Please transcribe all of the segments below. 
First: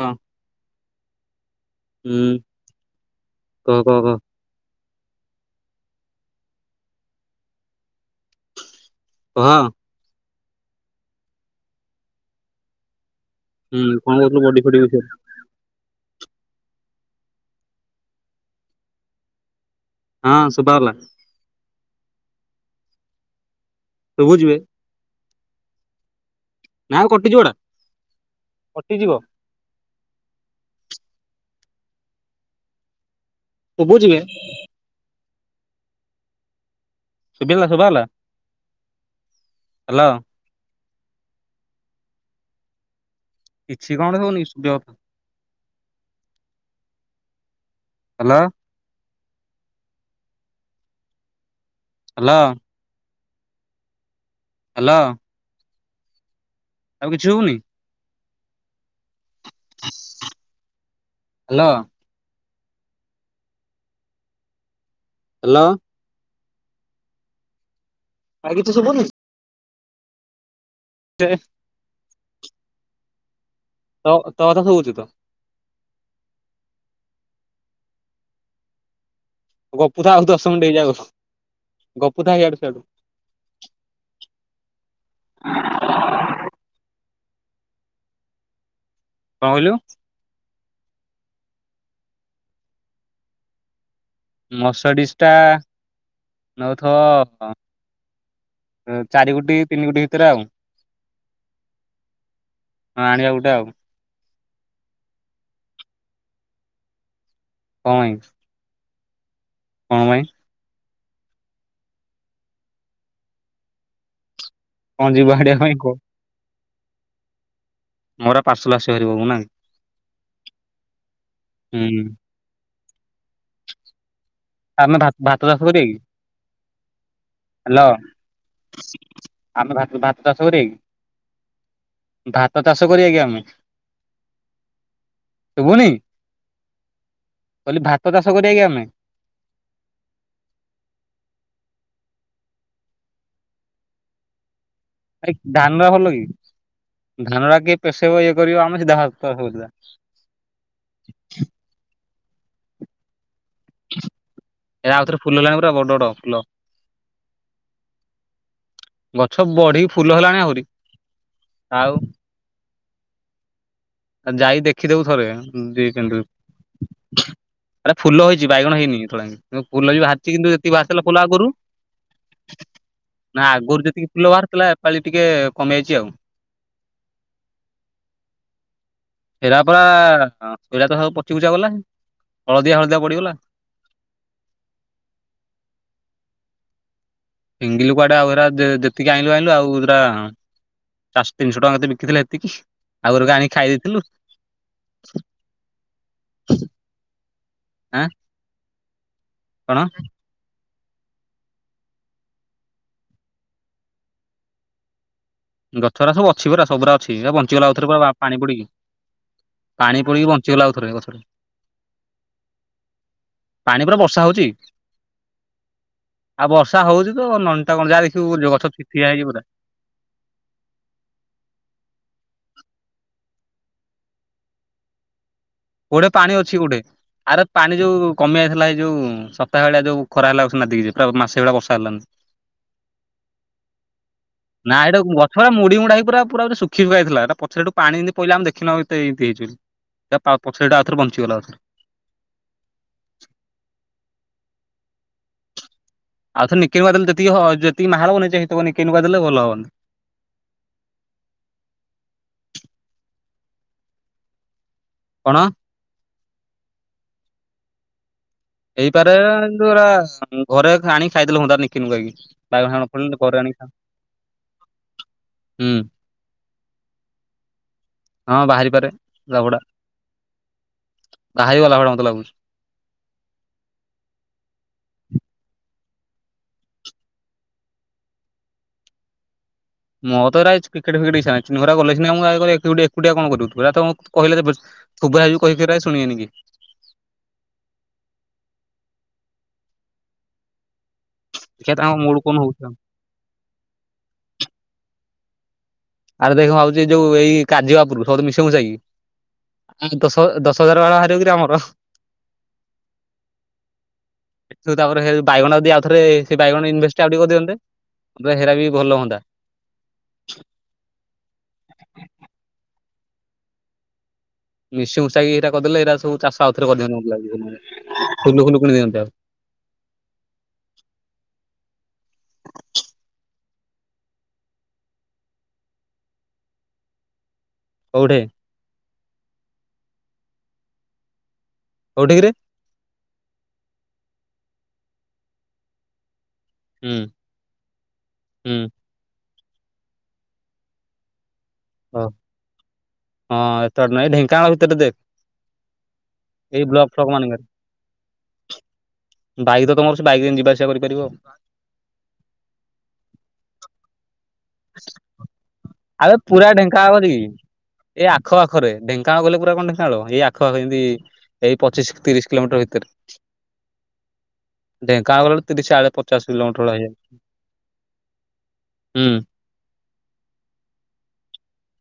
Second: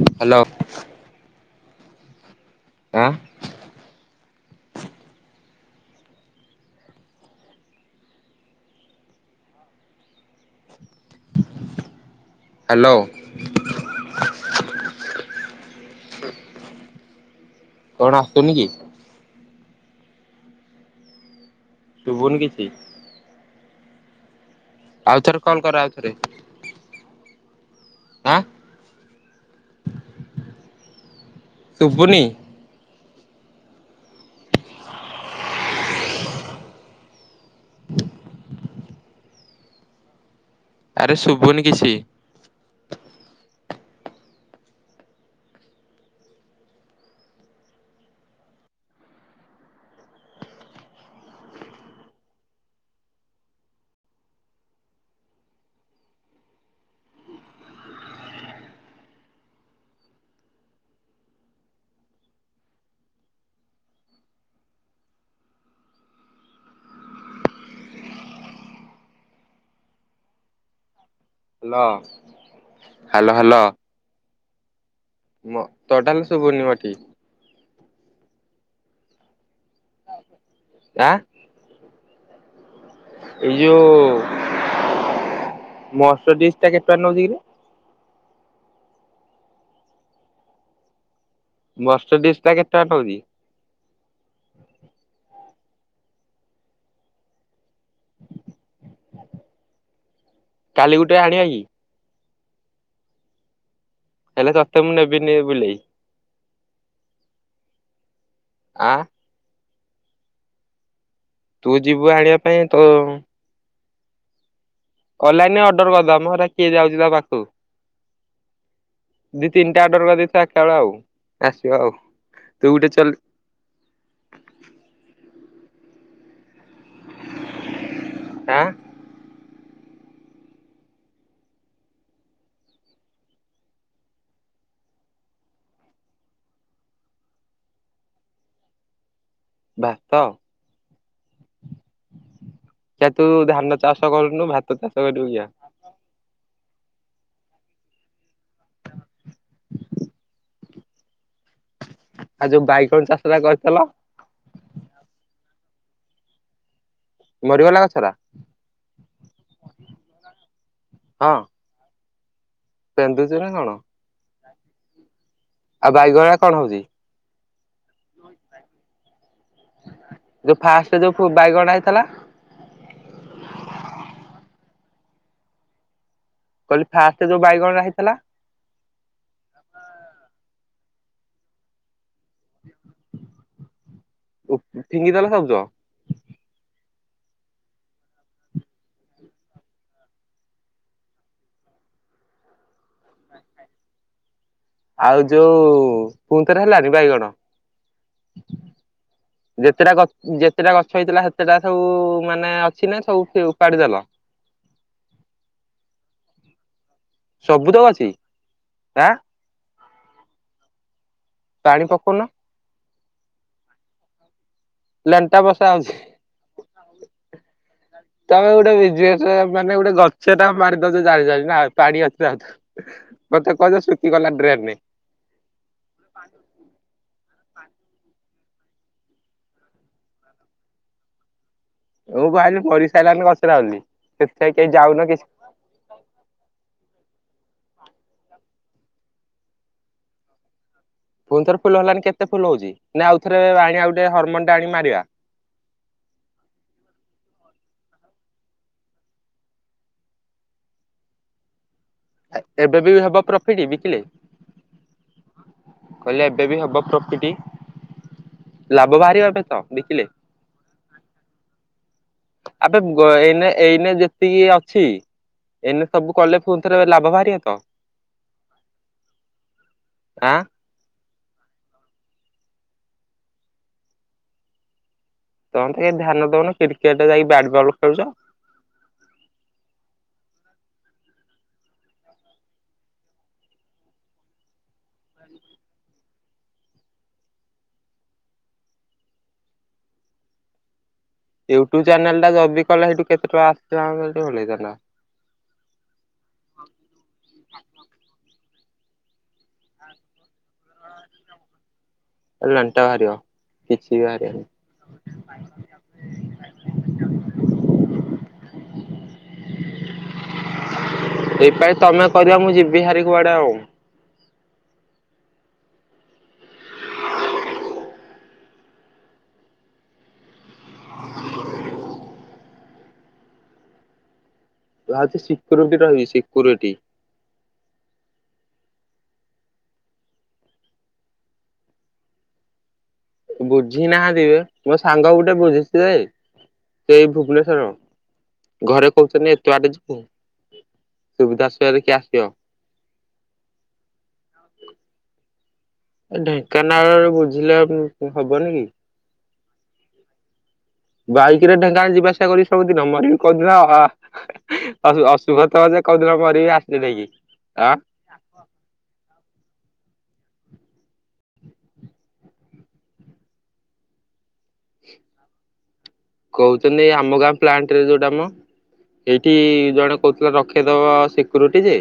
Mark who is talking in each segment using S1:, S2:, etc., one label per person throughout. S1: ହଁ
S2: ହ୍ୟାଲୋ।
S1: ହୁଁ।
S2: ଆଁ।
S1: କ କହ କ [unintelligible] ହହଁ
S2: ହ୍ୟାଲୋ।
S1: ହୁଁ କଣ କହୁଥିଲୁ ବଡି ଫଡିିବଛରେ
S2: କଣ ଆସୁନି କି?
S1: ହଁ ସୁୁଭାଗଲା।
S2: ଶୁଭୁନି କିଛି।
S1: ଶୁଭୁଚି ବେ।
S2: ଆଉ ଥରେ କଲ କର ଆଉ ଥରେ।
S1: ଆଉ କଟିଯିବ ଏଟା।
S2: ଆଁ
S1: କଟିଯିବ
S2: ଶୁଭୁନି।
S1: ସୁବୁଛି ବେ। ଶୁଭିଲା ହେଲା ଶୁଭହେଲା ହ୍ୟାଲୋ।
S2: ଆରେ ଶୁଭୁନି କିଛି।
S1: କିଛି କଣ ହଉନି ସୁଯ ହ୍ୟାଲୋ ହ୍ୟାଲୋ ହ୍ୟାଲୋ ଆଉ କିଛି ହଉନି। ହ୍ୟାଲୋ ହ୍ୟାଲୋ ଆଇ କିଛି ଶୁଭୁନି। ଦେ
S2: ହ୍ୟାଲୋ ହ୍ୟାଲୋ ହ୍ୟାଲୋ
S1: ତ ତ କଥା ଶୁଭୁଚି ତ।
S2: ମ ତୋ ଟା ଲ ଶୁଭୁନି ମତେ।
S1: ଗପୁଥା ଆଉ ଦଶ ମିନିଟ୍ ହେଇଯାଉ
S2: ଆଁ
S1: ଗପୁଥା ଇଆଡୁ ସିଆଡୁ।
S2: ଏଇ ଯୋଉ ମଟଡିସ୍ ଟା କେତେ ଟଙ୍କା ନଉଛି କି?
S1: କଣ କହିଲୁ?
S2: ମଟଡିସ୍ ଟା କେତେ ଟଙ୍କା ନଉଛି?
S1: ମଟଡିସ ଟା ନେଉଥବ ଚାରି କୋଟି ତିନି କୋଟି ଭିତରେ ଆଉ।
S2: କାଲି ଗୋଟେ ଆଣିବା କି?
S1: ହଁ ଆଣିବା ଗୋଟେ ଆଉ।
S2: ହେଲେ ତତେ ମୁଁ ନେବିନି ବୁଲେଇ।
S1: କଣ ପାଇଁ?
S2: ଆଁ
S1: କଣ ପାଇଁ?
S2: ତୁ ଯିବୁ ଆଣିବା ପାଇଁ ତ।
S1: କଣ ଯିବ ଆଣିବା
S2: ଅନଲାଇନ
S1: ପାଇଁ କହ
S2: ଅର୍ଡ଼ର କରିଦେବା ମ ହେରା କିଏ ଯାଉଛି ତା ପାଖକୁ।
S1: ମୋର ପାର୍ସଲ ଆସିବ ହାରି ଘରକୁ ନା
S2: ଦି ତିନିଟା ଅଡ଼ର କରିଦେଇଥିବା ଏକା ବେଳେ ଆଉ ଆସିବ ଆଉ
S1: ହୁଁ
S2: ତୁ ଗୋଟେ ଚଲ
S1: ଆମେ ଭାତ ଚାଷ କରିବାକି ହ୍ୟାଲୋ।
S2: ହାଁ
S1: ଆମେ ଭା ଭାତ ଚାଷ କରିବା କି? ଭାତ ଚାଷ କରିବା କି ଆମେ? ଶୁଭୁନି କହିଲି ଭାତ ଚାଷ କରିବା କି ଆମେ?
S2: ଭାତ? ଯେ ତୁ ଧାନ ଚାଷ କରୁନୁ ଭାତ ଚାଷ କରିବୁ
S1: ଆରେ
S2: କିଆ
S1: ଧାନ ଟା ଭଲ କି ଧାନ ଟା କିଏ ପେଶେଇବ ଇଏ କରିବ ଆମେ ସିଧା ଭାତ ଚାଷ କରି
S2: ଆଉ ଯୋଉ ବାଇଗଣ ଚାଷଟା କରିଥିଲ?
S1: ଏରା ଆଉଥରେ ଫୁଲ ହେଲାଣି ପୁରା ବଡ ବଡ଼ ଫୁଲ।
S2: ମରିଗଲା ଗଛଗୁରା?
S1: ଗଛ ବଢିକି ଫୁଲ ହେଲାଣି ଆହୁରି ଆଉ।
S2: ପିନ୍ଦୁଛୁ ନା କଣ?
S1: ଯାଇ ଦେଖିଦେବୁ ଥରେ ଉଁ
S2: ଆଉ
S1: ଦିଇ କେନ୍ଦୁ
S2: ବାଇଗଣ କଣ ହଉଛି
S1: ଆରେ ଫୁଲ ହେଇଚି ବାଇଗଣ ହେଇନି ଏତୋଳା ଫୁଲ ବି ବାହାରିଚି କିନ୍ତୁ
S2: ଯୋଉ
S1: ଯେତିକି
S2: ଫାଷ୍ଟ
S1: ବାହାରଥିଲା ଫୁଲ
S2: ଯୋଉ
S1: ଆଗରୁ।
S2: ବାଇଗଣ ହେଇଥିଲା
S1: ନା ଆଗରୁ ଯେତିକି ଫୁଲ ବାହାରିଥିଲା ଏ ପାଳି ଟିକେ କମିଯାଇଛି ଆଉ।
S2: କହିଲି ଫାଷ୍ଟେ ଯୋଉ ବାଇଗଣ ଗୁରା ହେଇଥିଲା।
S1: ହେରା ପୁରା ହଁ ହେରା ତ ସବୁ ପଚି ପୁଚା ଗଲା ହଳଦିଆ ହଳଦିଆ ପଡିଗଲା।
S2: ଫିଙ୍ଗିଦେଲେ ସବୁତକ?
S1: ଫିଙ୍ଗିଲୁ କୁଆଡେ ଆଉ ହେରା ଯେତିକି ଆଇଁଲୁ ଆଇଁଲୁ ଆଉ ଯୋରା ଚାରିଶ ତିନିଶହ ଟଙ୍କା ଯାତେ ବିକିଥିଲେ ଏତିକି ଆଉ ଘରୁକୁ ଆଣିକି ଖାଇ ଦେଇେଥିଲୁ।
S2: ଆଉ ଯୋଉ ପୁଣିଥରେ ହେଲାଣି ବାଇଗଣ?
S1: ଆଁ କଣ
S2: ଯେତେଟା ଗ ଯେତେଟା ଗଛ ହେଇଥିଲା ସେତେଟା ସବୁ ମାନେ ଅଛି ନା ସବୁ କିଏ ଉପାଡି ଦେଲ।
S1: ଗଛଗୁରା ସବୁ ଅଛି ପୁରା ସବୁରା ଅଛି
S2: ସବୁ
S1: ବଞ୍ଚିଗଲା
S2: ତ
S1: ଆଉରେ
S2: ଅଛି
S1: ପୁରା ପାଣି ପଡିକି।
S2: ଆଁ
S1: ପାଣି ପଡିକି ବଞ୍ଚିଗଲା ଆଉ ଥରେ ଗଛଗୁରା।
S2: ପାଣି ପକୋଉନୁ?
S1: ପାଣି ପରା ବର୍ଷା ହୋଉଚି।
S2: ଲେଣ୍ଟା ବସା ହଉଛି
S1: ଆଉ ବର୍ଷା ହୋଉଚି ତ ନଣ୍ଟା କଣ ଯାହା ଦେଖିବୁ
S2: ତମେ ଗୋଟେ
S1: ଗଛ ଠୀ ଠିଆ
S2: ବିଜନେସ
S1: ହେଇଚି ପୂରା।
S2: ମାନେ ଗୋଟେ ଗଛ ଟା ମାରିଦେଉଛୁ ଜାଣି ଜାଣି ନା ପାଣି ଆସିବ ଆଉ ଥରେ। କହତାକୁ କହିଦେ ଶୁଖିଗଲା ଡ୍ରେନେ।
S1: ଗୁଡେ଼ ପାଣି ଅଛି ଗୁଡେ଼। ଆରେ ପାଣି ଯୋଉ କମି ଜାଇଥିଲା ଏଇ ଯୋଉ ସପ୍ତାଏଭଳିଆ ଯୋଉ ଖରା ହେଲା ଉସ୍ ନାଦିକିଯେ ମାସେ ଭଳିଆ ବର୍ଷା ହେଲାନି।
S2: ମୁଁ କହିଲି ପରିସାରିଲାନ କଣ ନଥିଲା ବୋଲି ସେଥିପାଇଁ କେହି ଯାଉନ କିଛି
S1: ପୁରା ମୁଡି ମୁଡା ହେଇକି ପୁରା ପୁରା ଗୁରେ ଶୁଖି ଶୁଖା ଯାଇଥିଲା ପଚରେ ହେଟୁ ପାଣିି ଜେମିତି ପହିଲ ଆମେ ଦେଖିନୋଉ ଏତେ ଏମିତି ହେଇଚି ବୋଲି। ଆଉ ପଛରେ ଆଉ ଥରେ ବୋ
S2: ପୁଣି ଥରେ ଫୁଲ ହେଲାଣି କେତେ ଫୁଲ ହୋଉଚି ନା ଆଉ ଥରେ ଆଣି ଆ ଗୋଟେ ହରମୋନ ଟା ଆଣି ମାରିବା?
S1: ଆଉଥରେ ନିକେଇ ବା ଦେଲେ ଯେତିକି ଯେତିକି ମାହାର ହନି ସେ ନିକେନଙ୍କ ଦେଲେ ଭଲ ହବନ
S2: ଆ ଏବେ ବି ହବ ପ୍ରଫିଟ ବିକିଲେ
S1: କଣ?
S2: କହିଲେ ଏବେ ବି ହବ ପ୍ରପଟି
S1: ହେଇପାରେନ୍ତୁ ଆ ଘରେ ଆଣି ଖାଇଦେଲେ ହୁଅନ୍ତା ନିକିନି କାଇକି
S2: ଆବେ ଏଇନେ ଏଇନେ ଯେତିକି ଅଛି
S1: ହୁଁ
S2: ଏଇନେ ସବୁ କଲେ ପୁଣି ଥରେ ଲାଭ ବାହାରିବ ତ?
S1: ହଁ ବାହାରି ପାରେ ଝଗଡା।
S2: ଆଁ
S1: ବାହାରି ଗଲା ଭଳିଆ ମତେ ଲାଗୁଛି।
S2: ତମେ ତ କାଇଁ ଧ୍ୟାନ ଦଉନ କ୍ରିକେଟ୍ ଯାଇକି ବ୍ୟାଟ୍ ବଲ୍ ଖେଳୁଛ।
S1: ମୋ ଦ୍ଵାରା ଏ କ୍ରିକେଟ ଫ୍ରିକେଟ ଇଛା ନାହିଁ ଛୁଆଗୁରା ଗଲେ ସିନା ମୁଁ ଏକୁଟିଆ ଏକୁଟିଆ କଣ କରିବୁ ତୁ ବାପା ବୋଉ କହିଲେ ଯେ ବେ ଥୋବରା ହେଇଯିବୁ କହି କହିିକା ଶୁଣିବେନି କେହି। ଦେଖିଆ
S2: ୟୁଟୁବ
S1: ତାଙ୍କ
S2: ଚ୍ୟାନେଲ୍
S1: ମୁଡ୍
S2: ଟା
S1: କଣ ହଉଚି
S2: ଯଦି
S1: ଆଉ।
S2: କଲେ ସେଠୁ କେତେ ଟଙ୍କା ଆସିଥିଲା [unintelligible]
S1: ଆରେ ଦେଖାଉଚି ଯୋଉ ଏଇ କାଜି ବାପରୁ ସୁ ମିଶିମୁଶା କି? ଆ ଦଶ ଦଶ ହଜାର ବାେଳ ବାହାରିବ କି ଆମର ! ! ! ! ! ! ! ! ! !
S2: କିଛି ବାହାରିବନି।
S1: ସେ ତାପରେ ହେଲେ ବାଇଗଣ ଯିଦି ଆଉ ଥରେ ସେ ବାଇଗଣ ଇନଭେଷ୍ଟ୍ ଆଉ ଟିକେ କରିଦିଅନ୍ତେ ଆବେ ହେରା ବି ଭଲ ହୁଅନ୍ତା।
S2: ଏଇ ପାଇ ତମେ କରିବା ମୁଁ ଯିବି ହାରି କୁଆଡେ ଆଉ
S1: ମିଶି ମୁସାଇକ ଏଇଟା କରିଦଲେ ଏଇଟା ସବୁ ଚାଷ ଆଉଥରେ କରିିଦିଅନ୍ତି ମତେ ଲାଗୁଚି ଫୁଲ ଫୁଲୁ କିଣି ଦଅନ୍ତି ଆଉ
S2: ୱଚ୍ ଶିକୋରୋଟି ରହିଛି ଶିକୋରୋଟି।
S1: କୋଉଠି? କୋଉଠି କିରେ?
S2: ବୁଝି ନାହାନ୍ତିି ବେ ମୋ ସାଙ୍ଗ ଗୋଟେ ବୁଝିଚି ଯେ
S1: ହୁଁ
S2: ଏଇ ଭୁବନେଶ୍ଵର
S1: ହୁଁ
S2: ଘରେ କହୁଚନ୍ତି ଏତେ ବାଟ ଯିବୁ? ସୁବିଧା ଅସୁବିଧାରେ କିଏ
S1: ହଉ।
S2: ଆସିବ?
S1: ହଁ ଏତେ ବାଟ ନାଇଁ ଢେଙ୍କାନାଳ ଭିତରେ ଦେଖ୍।
S2: ଢେଙ୍କାନାଳରେ
S1: ମାନଙ୍କରେ
S2: ବୁଝିଲେ ହବନି କି।
S1: ବାଇକ୍ ତ ତମର ଅଛି, ସେ ବାଇକ୍ ରେ ଯିବା ଆସିବା କରିପାରିବ।
S2: ବାଇକ୍ ରେ ଢେଙ୍କାନାଳ ଯିବା ଆସିବା କରିବି ସବୁଦିନ। ମରିବି କୋଉଦିନ। ଅଶୁଭ ତ ଯେ
S1: ଆବେ
S2: କୋଉଦିନ
S1: ପୁରା
S2: ମରିବି ଆକ୍ସିଡେଣ୍ଟ
S1: ଢେଙ୍କାନାଳ
S2: ହେଇକି।
S1: କତିକି
S2: ଆଁ
S1: ଏଇ ଆଖପାଖରେ ଢେଙ୍କାନାଳ ଗଲେ ପୁରା କଣ ଢେଙ୍କାନାଳ ଏଇ ଆଖପଖ ଯେମିତି ଏଇ ପଚିଶି ତିରିଶି କିଲୋମିଟର ଭିତରେ ଢେଙ୍କାନାଳ ଗଲେ ତିରିଶି ଚାଳିଶି
S2: କହୁଚନ୍ତି ଆମ ଗାଁ ପ୍ଲାଣ୍ଟରେ ଯୋଉଟା ମ
S1: ହୁଁ
S2: ଏଇଠି ଜଣେ କହୁଥିଲା ରଖେଇଦବ ସିକ୍ୟୁରିଟି ଯେ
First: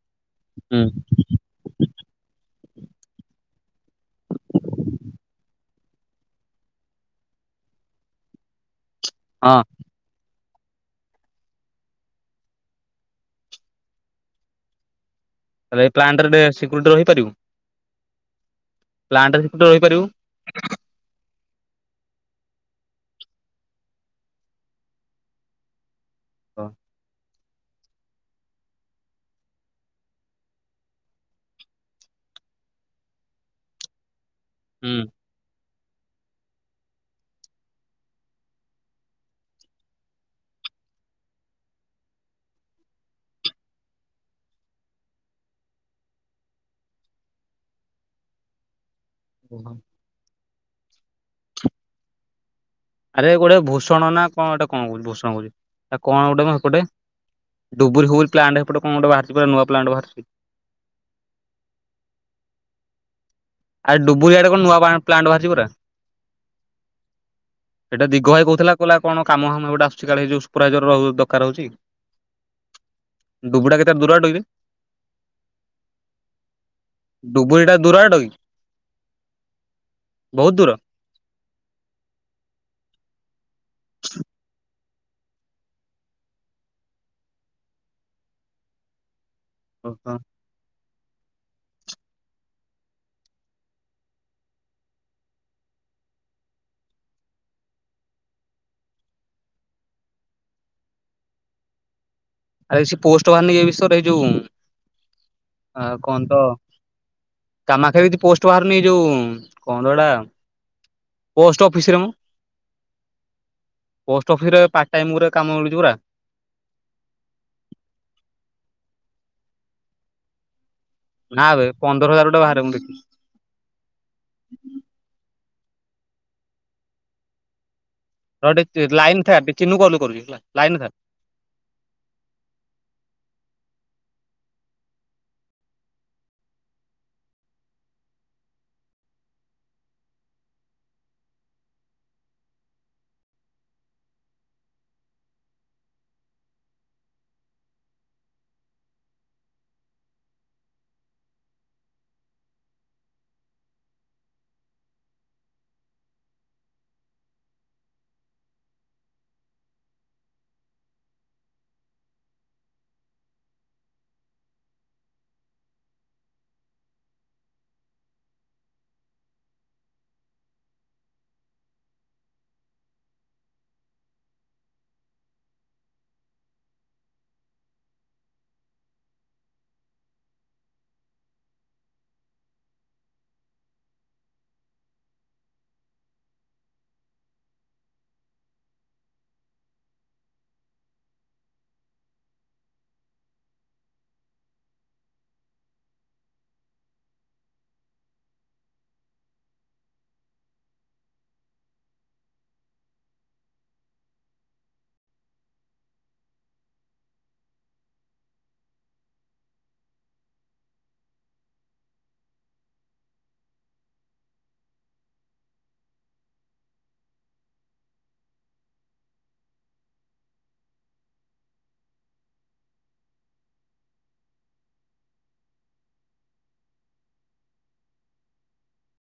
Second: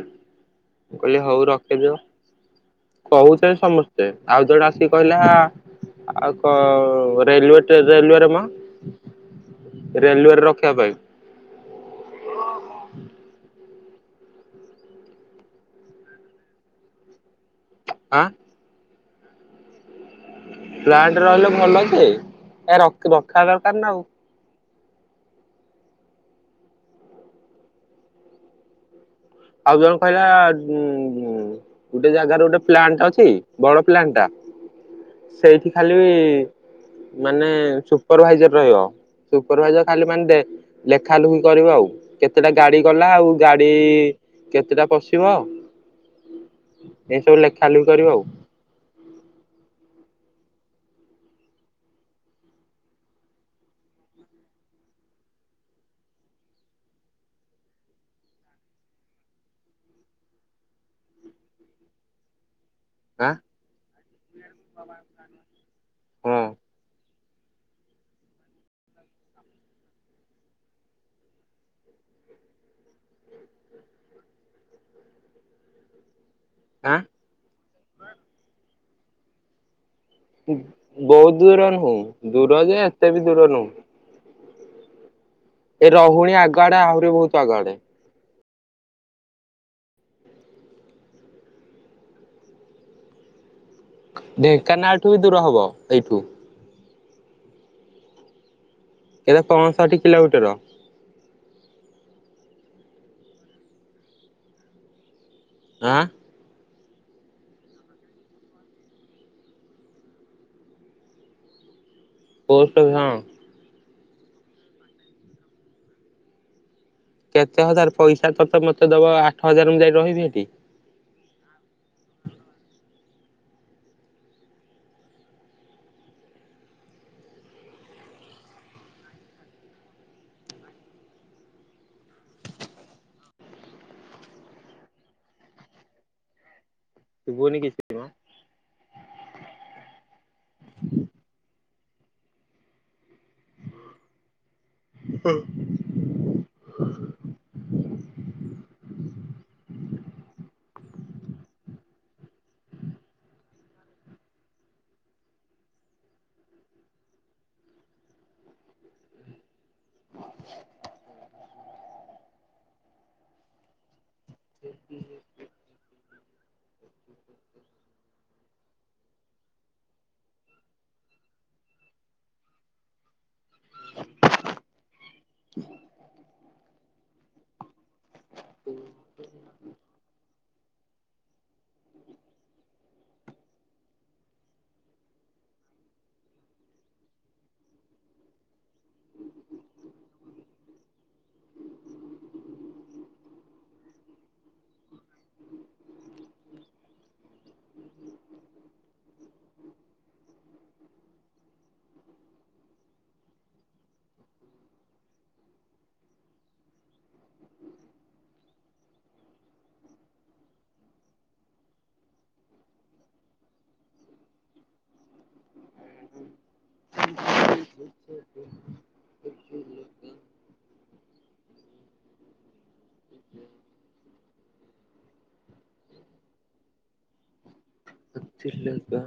S1: ହୁଁ
S2: ମୁଁ କହିଲି ହୋଉ ରଖେଇଦିଅ। କହୁଚନ୍ତି ସମସ୍ତେ ଆଉ ଜଣେ ଆସିକି କହିଲା ଆଉ କଅ ରେଲୁୱେ ଟେ ରେଲୁୱଏ ରେ ମ
S1: ହଁ।
S2: ରେଲୁୱେଏରେ ରଖିବା ପାଇଁ।
S1: ତାହେଲେ ଏ ପ୍ଲାଟେରେ ସିକ୍ୟୁରିଟି ରହିପାରିବୁ?
S2: ଆଁ
S1: ପ୍ଲାଟ୍ରେ ସିକ୍ୟୁରିଟି ରହିପାରିବୁକି?
S2: ପ୍ଲାଣ୍ଟରେ ରହିଲେ ଭଲ ଜେ କାହିଁ ରଖ ରଖିବା ଦରକାରେ ନା ଆଉ।
S1: ହଁ।
S2: ଆଉ ଜଣେ କହିଲା ଉଁ ଉଁ ଗୋଟେ ଜାଗାରେ ଗୋଟେ ପ୍ଲାନ୍ଟ ଅଛି ବଡ଼ ପ୍ଲାନ୍ଟଟା।
S1: ହୁଁ।
S2: ସେଇଠି ଖାଲି ମାନେ ସୁପରଭାଇଜର୍ ରହିବ। ସୁପର ଭାଇଜର ଖାଲି ମାନେ ଦେ ଲେଖା ଲୁଖି କରିବ ଆଉ। କେତେଟା ଗାଡି ଗଲା ଆଉ ଗାଡି କେତେଟା ପଶିବ ଏସବୁ ଲେଖା ଲୁଖି କରିବ ଆଉ।
S1: [inaudible] ଆରେ ଗୋଟେ ଭୂଷଣ ନା କଣ ଗଟେ କଣ କହୁଛି ଭୂଷଣ କହୁଛି ଆ କଣ ଗୋଟେ ଗୋଟେ ଡବଲ ହୁଗୁଲ ପ୍ଲାଣ୍ଟ ଏପଟ କଣ ଗୋଟେ ବାହାରଛି ପୁରା ନୂଆ ପ୍ଲାଣ୍ଟ ବାହାରଛି।
S2: ଆଁ
S1: ଆ ଡୁବୁଆଡ ର କଣ ନୂଆ ପ୍ଲାଣ୍ଟ ବାହାରିଛି ପରା।
S2: ହଁ
S1: ଏଇଟା ଦିଗ ଭାଇ କହୁଥିଲା କହିଲ କଣ କାମ ହାମ ଏଗୁଡା ଆସଛି କାଳେ ଯଉ ସୁପରାଇଜର ଦରକାର ହଉଛି। ଡୁବୁଡା କେତେଳେ ଦୂର ଡୋଇବେ
S2: ଆଁ
S1: ଡୁବରି ଟା ଦୁରବାଟ କି। ବହୁତ ଦୂର।
S2: ବହୁତ ଦୂର ନୁହଁ ଦୂର ଯେ ଏତେ ବି ଦୂର ନୁଁହ।
S1: [inaudible]
S2: ଏ ରହୁଣୀ ଆଗ ଆଡେ ଆହୁରି ବହୁତ ଆଗଆଡେ।
S1: ଓହ
S2: ଢେଙ୍କାନାଳଠୁ ବି ଦୂର ହବ ଏଇଠୁ। ଏତ ପଞ୍ଚଷଠି କିଲୋମିଟର।
S1: ଆ କି ପୋଷ୍ଟ ବାହରିନି କି ଏ ବିଷୟରେ ଇଯୋଉ ଆ
S2: ଆଁ
S1: କଣ ତ କାମଖ୍ୟା ରେ କିଛି ପୋଷ୍ଟ ବାହାରୁନି ଯୋଉ କଣ ଦଟା ପୋଷ୍ଟ ଅଫିସରେ ମ।
S2: ପୋଷ୍ଟ ଆଫି ହଁ।
S1: ପୋଷ୍ଟ ଅଫିସ ରେ ପାର୍ଟ ଟାଇମ ରେ କାମ ମିଳୁଛି ପୁରା।
S2: କେତେ ହଜାର ପଇସା ତତେ ମତେ ଦବ ଆଠ ହଜାର ମୁଁ ଯାଇ ରହିବି ସେଠି।
S1: ନା ଏବେ ପନ୍ଦର ହଜାର ଟଙ୍କା ବାହାରେ ମୁଁ ଦେଖି ଲାଇନ୍ କାଟ ଚିନୁ କଲ କରୁଛି ହେଲା ଲାଇନ୍ କାଟ
S2: ଶୁଭୁନି କିଛି। [inaudible] [inaudible] [inaudible]
S1: [inaudible] [inaudible] [inaudible]
S2: [inaudible]